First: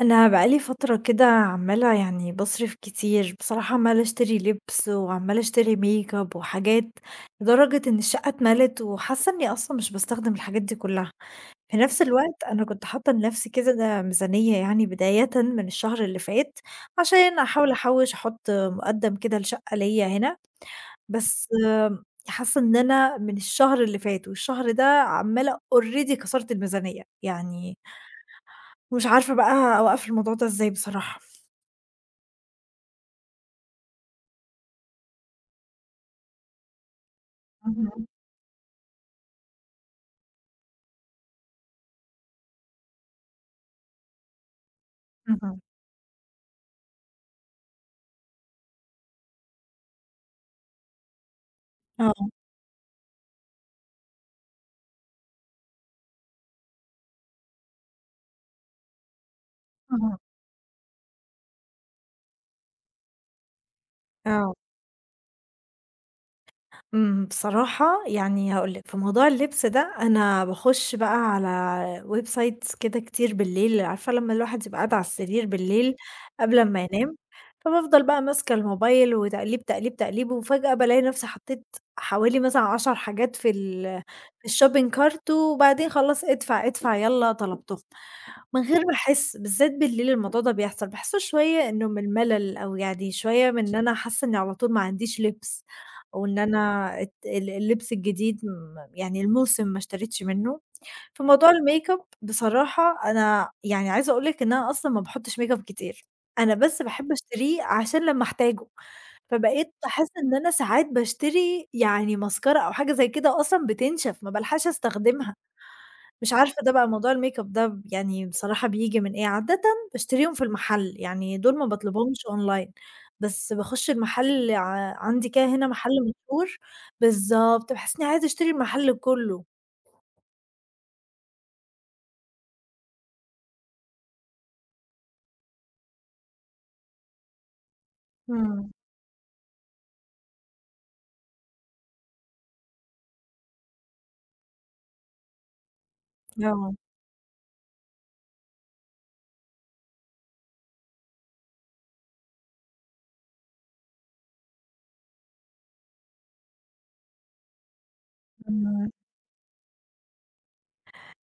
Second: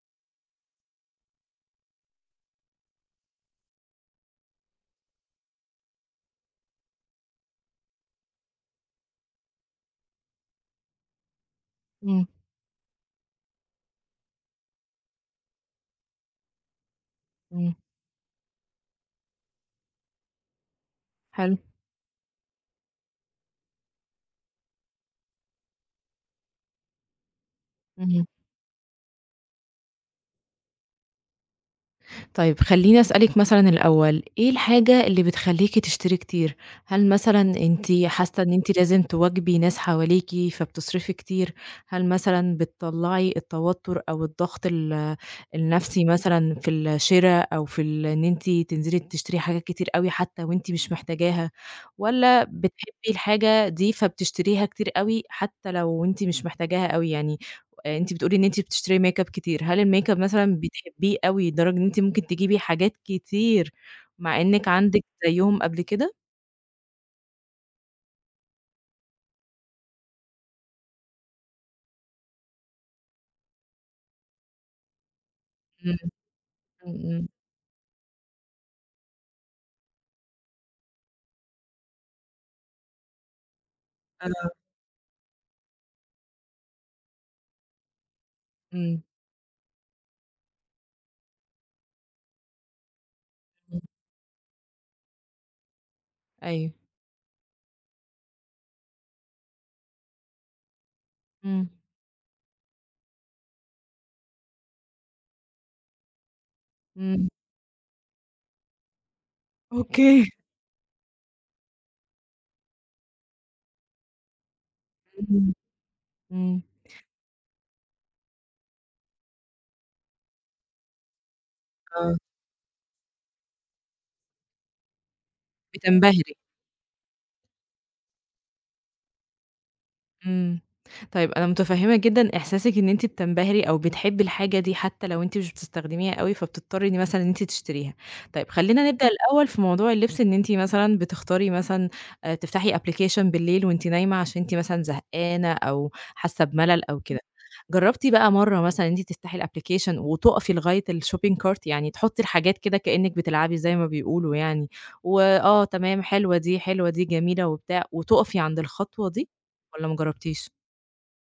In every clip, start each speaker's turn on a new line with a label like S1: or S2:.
S1: انا بقالي فتره كده عماله يعني بصرف كتير بصراحه، عماله اشتري لبس وعماله اشتري ميك اب وحاجات. لدرجه ان الشقه اتملت وحاسه اني اصلا مش بستخدم الحاجات دي كلها. في نفس
S2: إمم،
S1: الوقت انا كنت حاطه لنفسي كده ده ميزانيه يعني، بدايه من الشهر اللي فات، عشان احاول
S2: إمم،
S1: احوش احط مقدم كده لشقه ليا هنا. بس
S2: حلو،
S1: حاسه ان انا من الشهر اللي فات والشهر ده عماله اوريدي كسرت الميزانيه يعني.
S2: اهم.
S1: مش عارفه بقى اوقف الموضوع ده ازاي بصراحه.
S2: طيب خلّيني أسألِك مثلًا الأول، إيه الحاجة اللي بتخلّيكِ تشتري كتير؟ هل مثلًا أنتِ
S1: اهم،
S2: حاسة إن أنتِ لازم تواكبي ناس حواليكِ فبتصرفي كتير؟ هل مثلًا بتطلّعي التوتر أو الضغط
S1: اهم،
S2: النفسي مثلًا في الشِرا أو في إن أنتِ تنزلي تشتري حاجات كتير أوي حتى وأنتِ مش محتاجاها؟
S1: آه،
S2: والّا بتحبي الحاجة دي فبتشتريها كتير أوي حتى لو أنتِ مش محتاجاها أوي يعني؟ أنتِ بتقولي إن أنتِ بتشتري makeup كتير، هل
S1: اهم.
S2: الmakeup مثلًا بتحبيه أوي لدرجة إن أنتِ ممكن تجيبي حاجات كتير مع
S1: آه،
S2: إنِّك عندِك زيّهم قبل كده؟
S1: إمم، بصراحة يعني هاقول لِك في موضوع اللبس ده، أنا باخُش بقى على websites كده كتير بالليل، عارفة لمّا الواحد يبقى قاعد على السرير بالليل
S2: إمم،
S1: قبل أمّا
S2: إمم،
S1: ينام،
S2: إمم.
S1: فبافضل بقى ماسكة الموبايل وتقليب، تقليب، تقليب، وفجأة بالاقي نفسي حطيت حوالي مثلًا 10 حاجات في
S2: آه.
S1: الshopping cart، وبعدين خلاص ادفع، ادفع، يالّا طلبتهم. من غير ما
S2: إمم،
S1: أحس، بالذات بالليل الموضوع ده بيحصل، باحسه شوية إنه من ملل، أو يعني شوية من إن
S2: إمم.
S1: أنا حاسة إني على طول ما عنديش لبس، أو إن
S2: أيوه.
S1: أنا الت ال اللبس الجديد يعني الموسم ما اشتريتش منه. فموضوع
S2: إمم،
S1: الmakeup بصراحة، أنا يعني عايزة أقول لِك إن أنا أصلًا ما باحطش makeup كتير، أنا بس باحب
S2: إمم،
S1: أشتريه عشان لمّا أحتاجه. فبقيت أحس
S2: أوكي.
S1: إن أنا ساعات باشتري يعني ماسكارا أو حاجة زي كده أصلًا بتنشف، ما بالحقش أستخدمها.
S2: إمم،
S1: مش عارفة
S2: إمم.
S1: ده بقى، موضوع الmakeup ده يعني بصراحة بييجي من إيه، عادةً باشتريهم في المحل، يعني دول ما باطلبهمش
S2: آه.
S1: online، بس باخش المحل، عندي كده هنا محل
S2: بتنبهري.
S1: مشهور. بالضبط، باحس إنّي عايزة أشتري المحل كلّه.
S2: إمم. طيب أنا متفهّمة جدًا إحساسِك إن أنتِ بتنبهري أو بتحبّي الحاجة دي حتى لو أنتِ مش بتستخدميها أوي، فبتضطرّي إن مثلًا إن أنتِ تشتريها. طيب
S1: إمم،
S2: خلّينا نبدأ الأول في موضوع اللبس إن أنتِ مثلًا بتختاري مثلًا تفتحي application بالليل وأنتِ نايمة عشان أنتِ مثلًا زهقانة أو حاسة
S1: آه،
S2: بملل أو كده. جرّبتِ بقى مرّة مثلًا إن أنتِ تفتحي الapplication وتُقفي لغاية الshopping cart، يعني تحُطّي الحاجات كده كإنِّك بتلعبي زي ما بيقولوا يعني، وآه تمام حلوة دي، حلوة دي، جميلة وبتاع وتُقفي عند
S1: إمم.
S2: الخطوة دي؟ والّا ما جرّبتيش؟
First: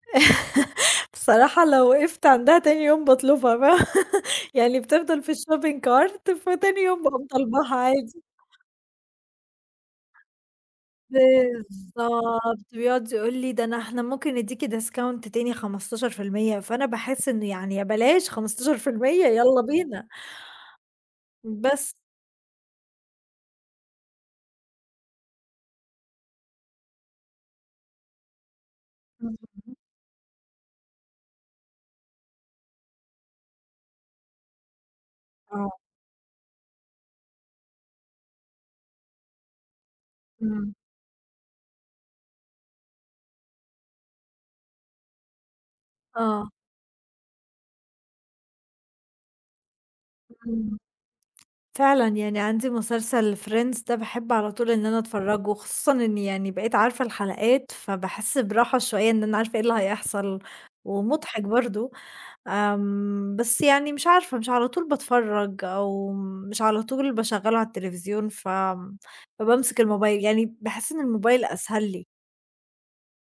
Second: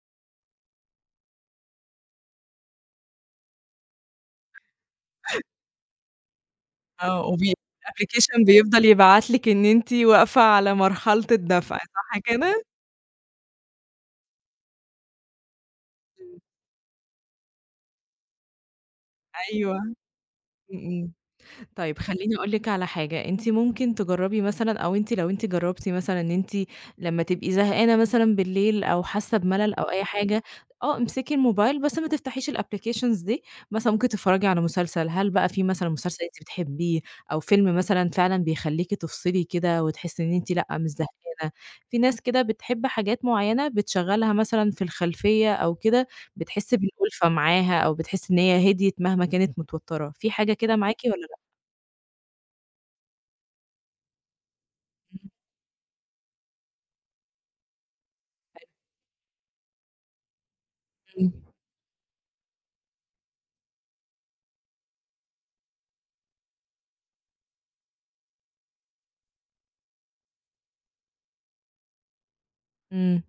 S1: بصراحة لو وقفت عندها تاني يوم باطلبها بقى. يعني بتفضل في الshopping cart، فتاني يوم
S2: آه،
S1: باقوم طالباها عادي.
S2: الapplication بيفضل يبعت لِك إن أنتِ واقفة على مرحلة الدفع صح
S1: بالضبط،
S2: كده؟
S1: بيقعد يقول لي: «ده أنا إحنا ممكن ندّيكِ discount تاني
S2: إمم.
S1: 15%» فأنا باحس إنه يعني يا بلاش 15%، يالّا
S2: أيوه، إمم،
S1: بينا.
S2: إمم.
S1: بس.
S2: طيب خلّيني أقول لِك على حاجة، أنتِ ممكن تجرّبي مثلًا أو أنتِ لو أنتِ جرّبتِ مثلًا إن أنتِ لمّا تبقي زهقانة مثلًا بالليل أو
S1: اهم.
S2: حاسة بملل أو أي حاجة، آه امسكي الموبايل بس ما تفتحيش الapplications دي، مثلًا ممكن تتفرّجي على مسلسل، هل بقى في
S1: آه.
S2: مثلًا مسلسل أنتِ بتحبيه أو فيلم مثلًا فعلًا بيخلّيكِ تفصلي كده وتحسّي إن أنتِ لأ،
S1: إمم.
S2: مش زهقانة، في ناس كده بتحب حاجات معيّنة بتشغّلها مثلًا في الخلفية أو كده،
S1: آه.
S2: بتحس بالأُلفة معاها أو بتحس إن هي هديت مهما كانت متوتّرة، في حاجة كده
S1: إمم.
S2: معاكِ والّا
S1: فعلًا، يعني عندي مسلسل Friends ده باحب على طول إن أنا
S2: لأ؟
S1: أتفرّجه، خصوصًا إني يعني بقيت عارفة الحلقات، فباحس براحة شوية إن أنا عارفة إيه اللي هيحصل،
S2: إمم،
S1: ومضحك برضه. بس يعني مش عارفة، مش على طول باتفرّج أو مش على طول باشغّله على التلفزيون، ف فبامسك الموبايل، يعني باحس إن الموبايل أسهل لي.
S2: إمم.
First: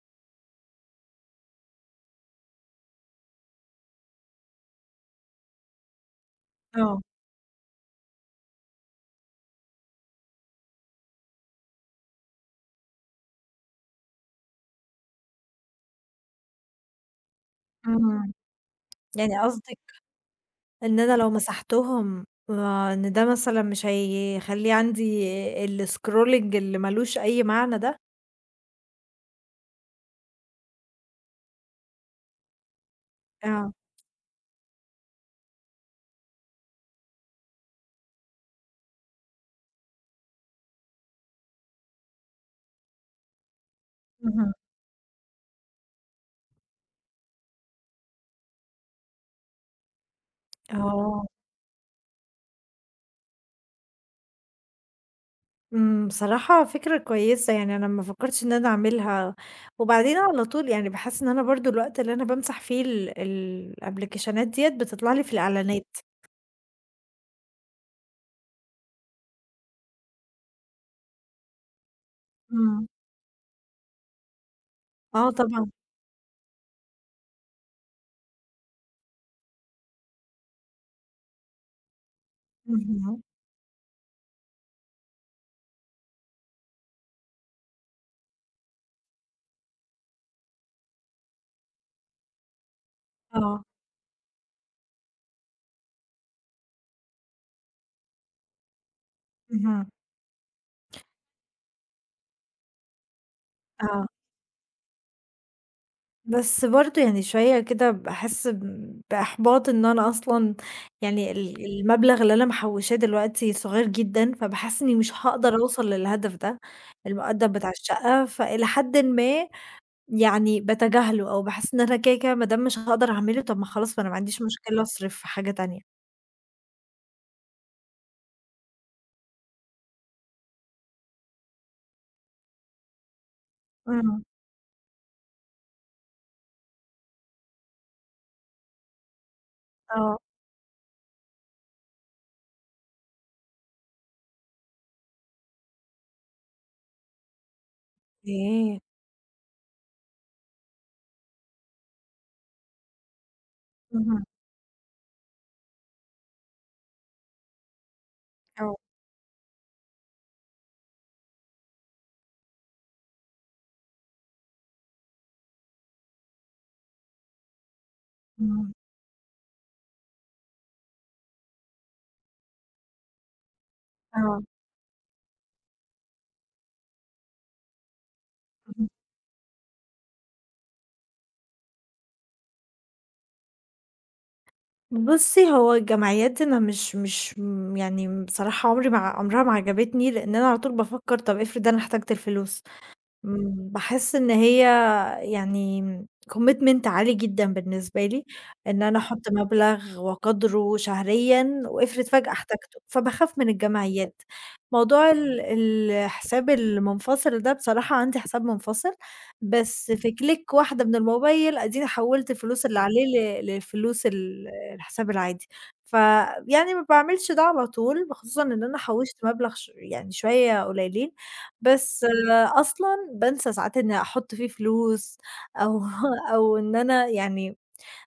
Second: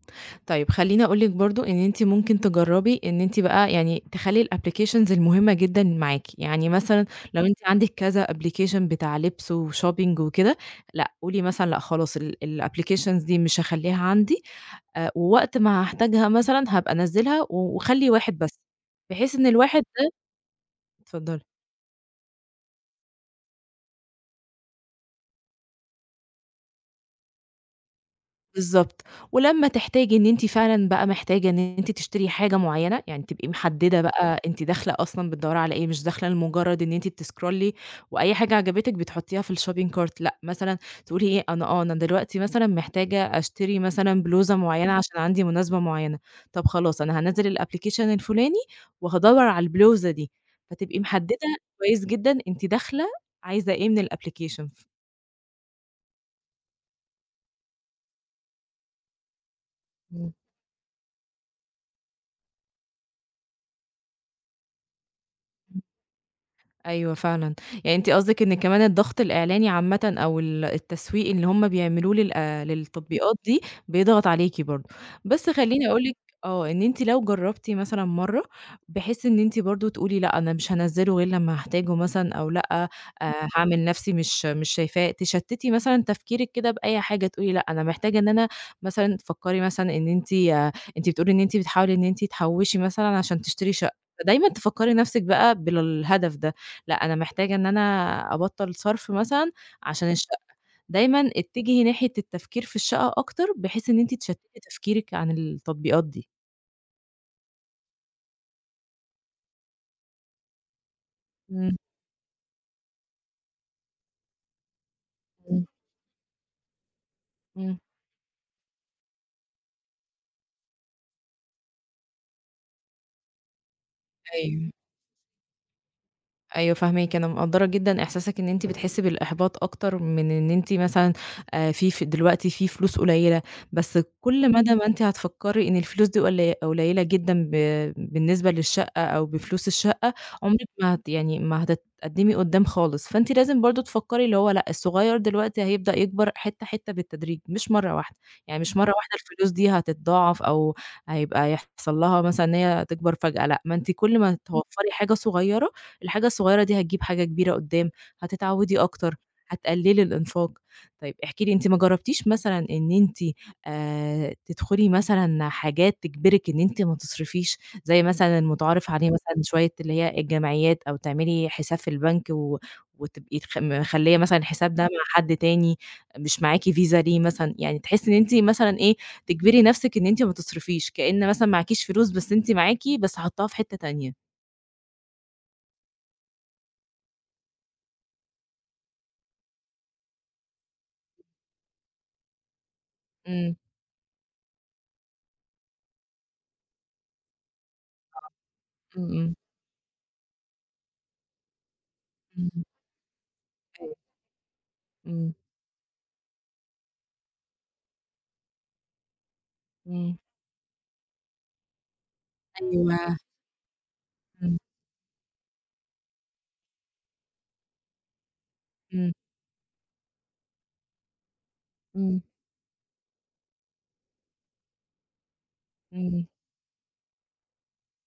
S2: طيب خلّيني أقول لِك برضه إن أنتِ ممكن تجرّبي إن أنتِ بقى يعني تخلّي الapplications المهمة جدًا معاكِ، يعني
S1: آه،
S2: مثلًا لو أنتِ عندِك كذا application بتاع لِبْس وshopping وكده، لأ قولي مثلًا لأ خلاص الapplications دي مش هاخلّيها عندي، ووقت ما هاحتاجها مثلًا هابقى أنزّلها وخلّي
S1: إمم،
S2: واحد بس، بحيث
S1: يعني
S2: إن
S1: قصدِك
S2: الواحد ده
S1: إن أنا لو
S2: اتفضّلي.
S1: مسحتهم، إن ده مثلًا مش هيخلّي عندي الscrolling اللي ما لوش أي معنى ده؟
S2: بالضبط، ولمّا تحتاجي إن أنتِ فعلًا بقى محتاجة إن أنتِ تشتري حاجة معيّنة، يعني تبقي
S1: آه،
S2: محددة بقى أنتِ داخلة أصلًا بتدوّري على إيه، مش داخلة لمجرد إن أنتِ بتسكرولي وأي حاجة عجبتِك بتحطيها في الshopping cart لأ، مثلًا تقولي إيه أنا آه، أنا دلوقتي مثلًا محتاجة أشتري مثلًا
S1: اهم،
S2: بلوزة معيّنة عشان عندي مناسبة معيّنة، طب خلاص أنا هانزّل الapplication الفلاني وهادوّر على البلوزة دي، فتبقي
S1: آه،
S2: محددة كويس جدًا أنتِ داخلة عايزة إيه من الapplication.
S1: بصراحة فكرة كويسة، يعني أنا ما فكّرتش إن أنا أعملها، وبعدين
S2: إمم.
S1: على طول يعني باحس إن أنا برضه الوقت اللي أنا بامسح فيه الأبليكيشنات ديّة بتطلع لي في الإعلانات.
S2: أيوه فعلًا، يعني أنتِ قصدِك إن كمان الضغط الإعلاني عامةً أو ال التسويق اللي هم بيعملوه لل
S1: إمم،
S2: للتطبيقات دي بيضغط عليكِ برضه،
S1: آه
S2: بس
S1: طبعًا،
S2: خلّيني أقول لِك آه، إن أنتِ لو جرّبتِ مثلًا مرّة بحيث إن أنتِ برضه تقولي لأ، أنا مش هانزّله غير لمّا هاحتاجه مثلًا أو لأ،
S1: اهم،
S2: هاعمل نَفْسي مش شايفاه، تشتّتي مثلًا تفكيرِك كده بأي حاجة، تقولي لأ، أنا محتاجة إن أنا مثلًا تفكّري مثلًا إن أنتِ آه أنتِ بتقولي إن أنتِ بتحاولي إن أنتِ تحوّشي مثلًا عشان
S1: آه،
S2: تشتري شقة، فدايمًا تفكّري نَفْسِك بقى بالهدف ده. لأ، أنا محتاجة إن أنا أبطّل صرف مثلًا
S1: اهم،
S2: عشان الشقة، دايمًا اتجهي ناحية التفكير في الشقة أكتر، بحيث إن
S1: آه،
S2: أنتِ تشتتي تفكيرِك عن التطبيقات دي.
S1: بس برضه يعني شوية كده باحس بإحباط إن أنا أصلًا، يعني
S2: إمم،
S1: المبلغ اللي أنا محوّشاه دلوقتي صغير جدًا، فباحس إني مش هاقدر
S2: إمم،
S1: أوصل للهدف ده، المقدّم بتاع
S2: إمم.
S1: الشقة، فإلى حدٍ ما يعني باتجاهله أو باحس إن أنا كده، كده ما دام مش هاقدر أعمله، طب ما خلاص ما أنا ما عنديش
S2: أيوه.
S1: مشكلة أصرف في حاجة تانية.
S2: أيوه فاهماكِ، أنا مقدّرة جدًا إحساسِك إن أنتِ بتحسّي بالإحباط أكتر من إن أنتِ مثلًا في ف دلوقتي في فلوس قليّلة، بس
S1: إمم،
S2: كل مدى ما أنتِ هتفكّري إن الفلوس دي قليّلة جدًا بالنسبة للشقة أو بفلوس الشقة،
S1: آه،
S2: عمرِك ما يعني ما هتتقدّمي قُدّام خالص، فأنتِ لازم برضه تفكّري اللي هو لأ، الصغيّر دلوقتي هيبدأ يكبر حتّة، حتّة بالتدريج مش مرّة واحدة، يعني مش
S1: أوكي.
S2: مرّة واحدة الفلوس دي هتتضاعف أو هيبقى يحصل لها مثلًا إن هي تكبر فجأة لأ، ما أنتِ كل
S1: اهم.
S2: ما توفّري حاجة صغيّرة الحاجة الصغيرة دي هتجيب حاجة كبيرة قدّام،
S1: آه،
S2: هتتعودي أكتر، هتقللي الإنفاق. طيب احكي لي أنتِ ما جربتيش مثلًا إن أنتِ تدخلي مثلًا حاجات تجبرِك إن أنتِ ما تصرفيش، زي مثلًا
S1: إمم،
S2: المتعارف عليه مثلًا شوية اللي هي الجمعيات، أو تعملي حساب في البنك وتبقي مخلية مثلًا
S1: آه،
S2: الحساب ده مع حد تاني مش معاكِ فيزا ليه مثلًا، يعني تحسي إن أنتِ مثلًا
S1: اهم.
S2: إيه، تجبري نفسِك إن أنتِ ما تصرفيش، كأن مثلًا معاكيش فلوس بس أنتِ معاكِ، بس حاطاها في حتة تانية.
S1: بُصّي، هو الجمعيات دي أنا مش مش م يعني بصراحة عمري ما عمرها ما عجبتني، لإن أنا على طول بافكّر طب افرض أنا احتاجت الفلوس؟
S2: إمم،
S1: باحس إن هي يعني commitment عالي جدًا بالنسبة لي، إن أنا
S2: إمم،
S1: أحُطّ
S2: إمم.
S1: مبلغ وقدره شهريًا وافرض فجأة
S2: إمم،
S1: احتاجته، فباخاف من
S2: أيوه،
S1: الجمعيات. موضوع
S2: إمم،
S1: الحساب المنفصل ده بصراحة عندي حساب منفصل، بس في
S2: إمم،
S1: كليك واحدة من الموبايل أديني حوّلت الفلوس اللي
S2: أيوه،
S1: عليه للفلوس
S2: إمم،
S1: الحساب العادي. فيعني ما باعملش ده على طول، خصوصًا إن أنا
S2: إمم،
S1: حوّشت مبلغ يعني شوية قليلين، بس
S2: إمم،
S1: أصلًا بانسى ساعات إني أحُط فيه فلوس، أو
S2: إمم.
S1: أو إن أنا يعني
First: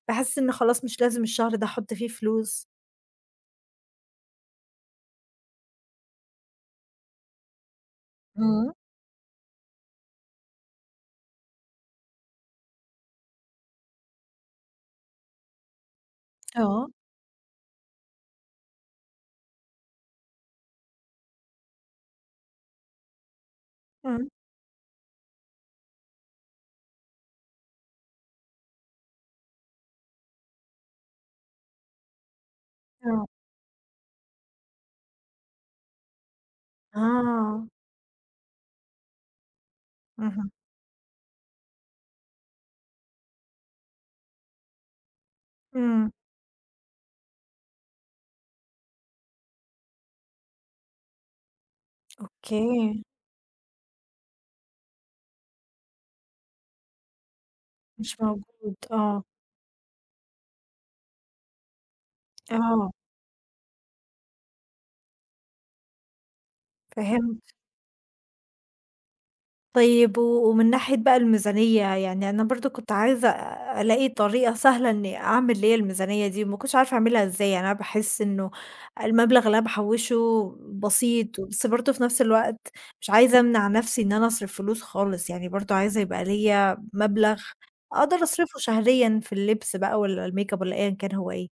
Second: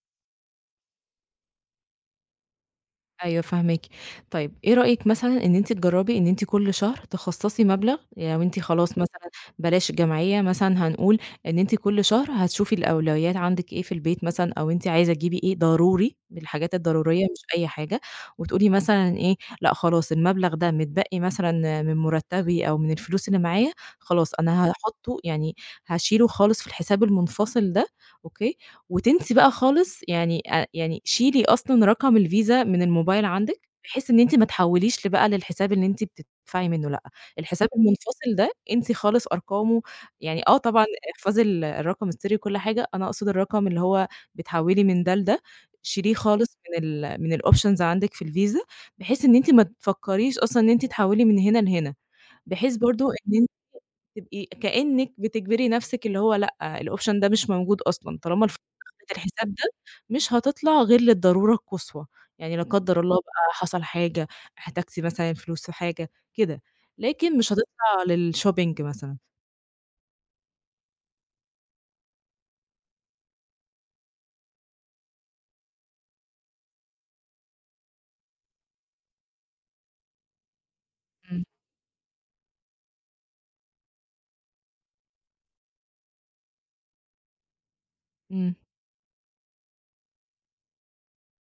S1: باحس إن خلاص مش لازم الشهر ده أحُط فيه فلوس.
S2: أيوه فاهماكِ. طيب إيه رأيِك مثلًا إن أنتِ تجرّبي إن أنتِ كل شهر تخصّصي مبلغ، يعني لو أنتِ
S1: إمم،
S2: خلاص مثلًا بلاش جمعية مثلًا هنقول إن أنتِ كل شهر هتشوفي الأولويات عندِك إيه في البيت مثلًا أو أنتِ عايزة تجيبي إيه ضروري من الحاجات
S1: آه،
S2: الضرورية مش أي حاجة، وتقولي مثلًا إيه، لأ خلاص المبلغ ده متبقي مثلًا من مرتّبي أو من الفلوس اللي معايا،
S1: إمم.
S2: خلاص أنا هاحطّه يعني هاشيله خالص في الحساب المنفصل ده، أوكي، وتنسي بقى خالص يعني يعني شيلي أصلًا رقم الفيزا من الموبايل
S1: آه.
S2: عندِك، بحيث إن أنتِ ما تحوّليش بقى للحساب اللي أنتِ بتدفعي منه لأ،
S1: آه،
S2: الحساب المنفصل ده انسي خالص أرقامه، يعني
S1: اهم،
S2: آه طبعًا احفظي الرقم السري وكل حاجة، أنا أقصد الرقم اللي هو بتحوّلي من ده لده،
S1: إمم،
S2: شيليه خالص من الoptions عندِك في الفيزا، بحيث إن أنتِ ما تفكّريش أصلًا إن أنتِ تحوّلي من هنا لهنا،
S1: أوكي،
S2: بحيث برضه إن تبقي كإنِّك بتجبري نفسِك اللي هو لأ، الoption ده مش موجود
S1: مش
S2: أصلًا، طالما الفلوس
S1: موجود،
S2: دخلت
S1: آه،
S2: الحساب ده مش هتطلع غير للضرورة القصوى، يعني لا
S1: آه،
S2: قدّر الله بقى حصل حاجة، احتجتِ مثلًا فلوس في حاجة كده، لكن
S1: فهمت.
S2: مش هتطلع للshopping مثلًا.
S1: طيب و ومن ناحية بقى الميزانية، يعني أنا برضه كنت عايزة ألاقي طريقة سهلة إني أعمل ليّا الميزانية دي، وما كنتش عارفة أعملها إزاي، يعني أنا باحس إنه المبلغ اللي أنا باحوّشه بسيط،
S2: إمم،
S1: بس برضه في نفس الوقت مش عايزة أمنع نفسي إن أنا أصرف فلوس خالص، يعني برضه عايزة يبقى ليّا مبلغ أقدر
S2: إمم.
S1: أصرفه شهريًا في اللبس بقى والّا الmakeup والّا أيًا كان هو إيه.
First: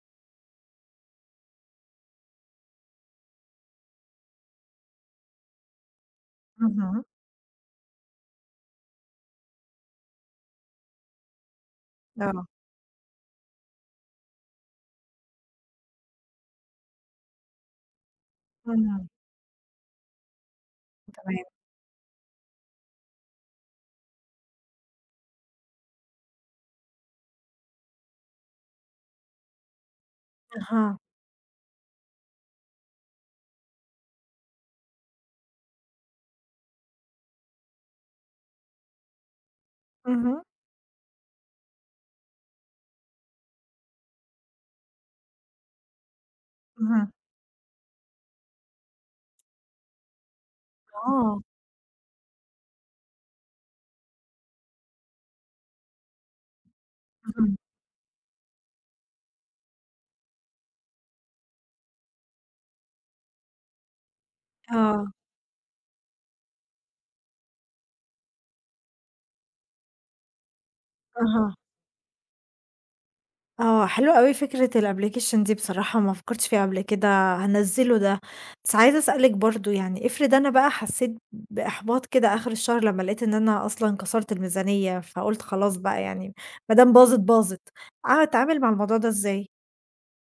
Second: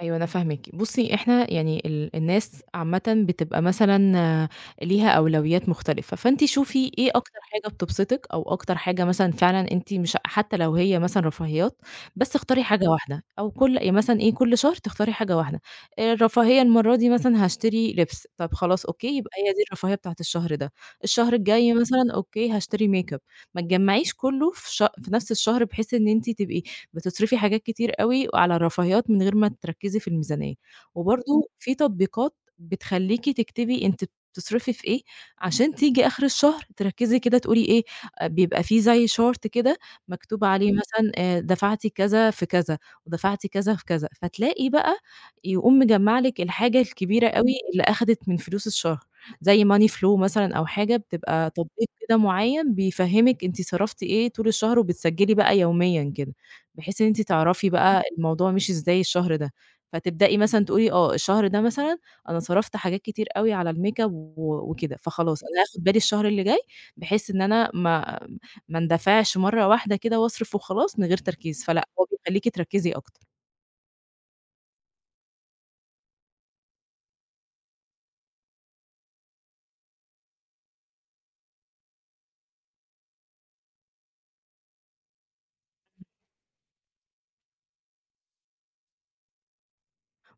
S2: أيوه أنا فاهماكِ. بُصّي، إحنا يعني ال الناس عامةً بتبقى مثلًا آه، ليها أولويات مختلفة، فأنتِ شوفي
S1: اهم،
S2: إيه أكتر حاجة بتبسطِك أو أكتر حاجة مثلًا فعلًا أنتِ مش حتى لو هي مثلًا رفاهيات، بس
S1: آه،
S2: اختاري حاجة واحدة أو كل يعني مثلًا إيه، كل شهر تختاري حاجة واحدة. الرفاهية المرّة دي مثلًا هاشتري لبس، طَب خلاص
S1: إمم،
S2: أوكي، يبقى هي دي الرفاهية بتاعة الشهر ده. الشهر
S1: تمام.
S2: الجاي مثلًا أوكي، هاشتري makeup. ما تجمّعيش كُلّه في نفس الشهر بحيث إن أنتِ تبقي بتصرفي حاجات كتير أوي على الرفاهيات من غير ما تركّزي في الميزانية،
S1: أها.
S2: وبرضه في تطبيقات بتخلّيكِ تكتبي أنتِ بتصرفي في إيه، عشان تيجي آخر الشهر تركّزي كده تقولي إيه، آه، بيبقى في زي chart كده
S1: اهم،
S2: مكتوب عليه إمم. مثلًا دفعتِ كذا في كذا، ودفعتِ كذا في كذا، فتلاقي بقى يقوم مجمّع لِك الحاجة
S1: اهم.
S2: الكبيرة أوي اللي أخدِت من فلوس الشهر، زي money flow مثلًا أو حاجة
S1: آه،
S2: بتبقى تطبيق كده معيّن بيفهّمِك أنتِ صرفتِ إيه طول الشهر وبتسجّلي بقى يوميًا كده. بحيث إن أنتِ
S1: اهم.
S2: تعرفي بقى الموضوع مشي إزاي الشهر ده، فتبدئي مثلًا تقولي آه، الشهر ده مثلًا أنا صرفت حاجات كتير أوي على الmakeup وكده،
S1: آه،
S2: فخلاص أنا هاخد بالي الشهر اللي جاي بحيث إن أنا ما اندفعش مرة واحدة كده وأصرف وخلاص من غير
S1: أها.
S2: تركيز، فلأ هو بيخليكِ تركزي أكتر.
S1: آه، حلو أوي فكرة الapplication دي بصراحة، ما فكرتش فيها قبل كده، هانزّله ده. بس عايزة أسألِك برضه يعني افرض أنا بقى حسّيت بإحباط كده آخر الشهر لمّا لقيت إن أنا أصلًا كسرت الميزانية، فقُلت خلاص بقى يعني ما دام باظت باظت، أتعامل مع الموضوع ده إزاي؟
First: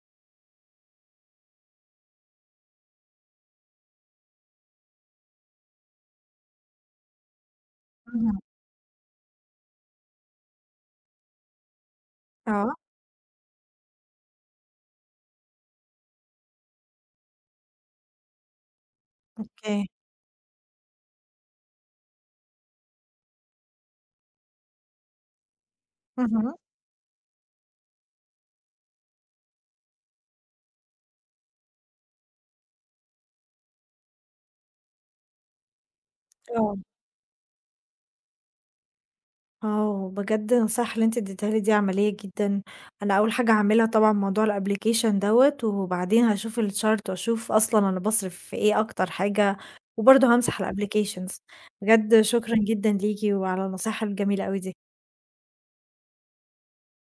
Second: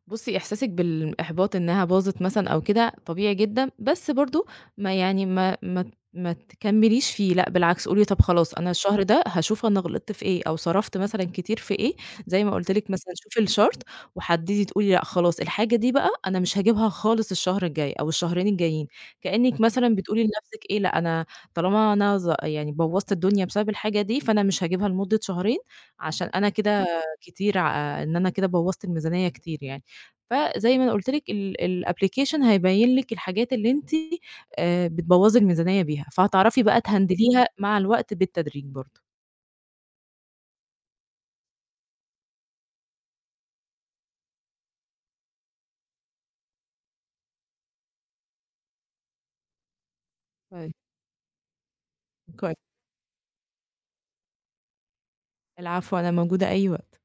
S2: بُصّي، إحساسِك بالإحباط إنها باظت مثلًا أو كده طبيعي جدًا، بس برضه ما يعني ما تكمّليش فيه، لأ بالعكس قولي طَب
S1: اهم.
S2: خلاص أنا الشهر ده هاشوف أنا غلطت في إيه أو صرفت مثلًا كتير في إيه، زي ما قُلت
S1: آه،
S2: لِك مثلًا شوفي الchart وحدّدي تقولي لأ خلاص الحاجة دي بقى أنا مش هاجيبها خالص الشهر الجاي أو الشهرين الجايين، كإنِّك
S1: أوكي.
S2: مثلًا بتقولي لنَفْسِك إيه، لأ أنا طالما أنا يعني بوّظت الدنيا بسبب الحاجة دي، فأنا مش هاجيبها لمدة شهرين عشان أنا
S1: اهم،
S2: كده كتير إن أنا كده بوّظت الميزانية كتير يعني. فزي ما أنا قُلت لِك الapplication هيبيّن لِك الحاجات اللي أنتِ بتبوّظي الميزانية بيها، فهتعرفي
S1: آه.
S2: بقى تهندليها مع الوقت بالتدريج برضه.
S1: آه، بجد النصايح اللي أنتِ اديتيها لي دي عملية جدًا، أنا أول حاجة هاعملها طبعًا موضوع الapplication دوّة، وبعدين هاشوف الchart وأشوف أصلًا أنا باصرف في إيه أكتر حاجة، وبرضه هامسح
S2: طيب،
S1: الapplications، بجد شكرًا
S2: كويس.
S1: جدًا ليكِ وعلى النصايح الجميلة أوي دي.
S2: العفو، أنا موجودة أي وقت.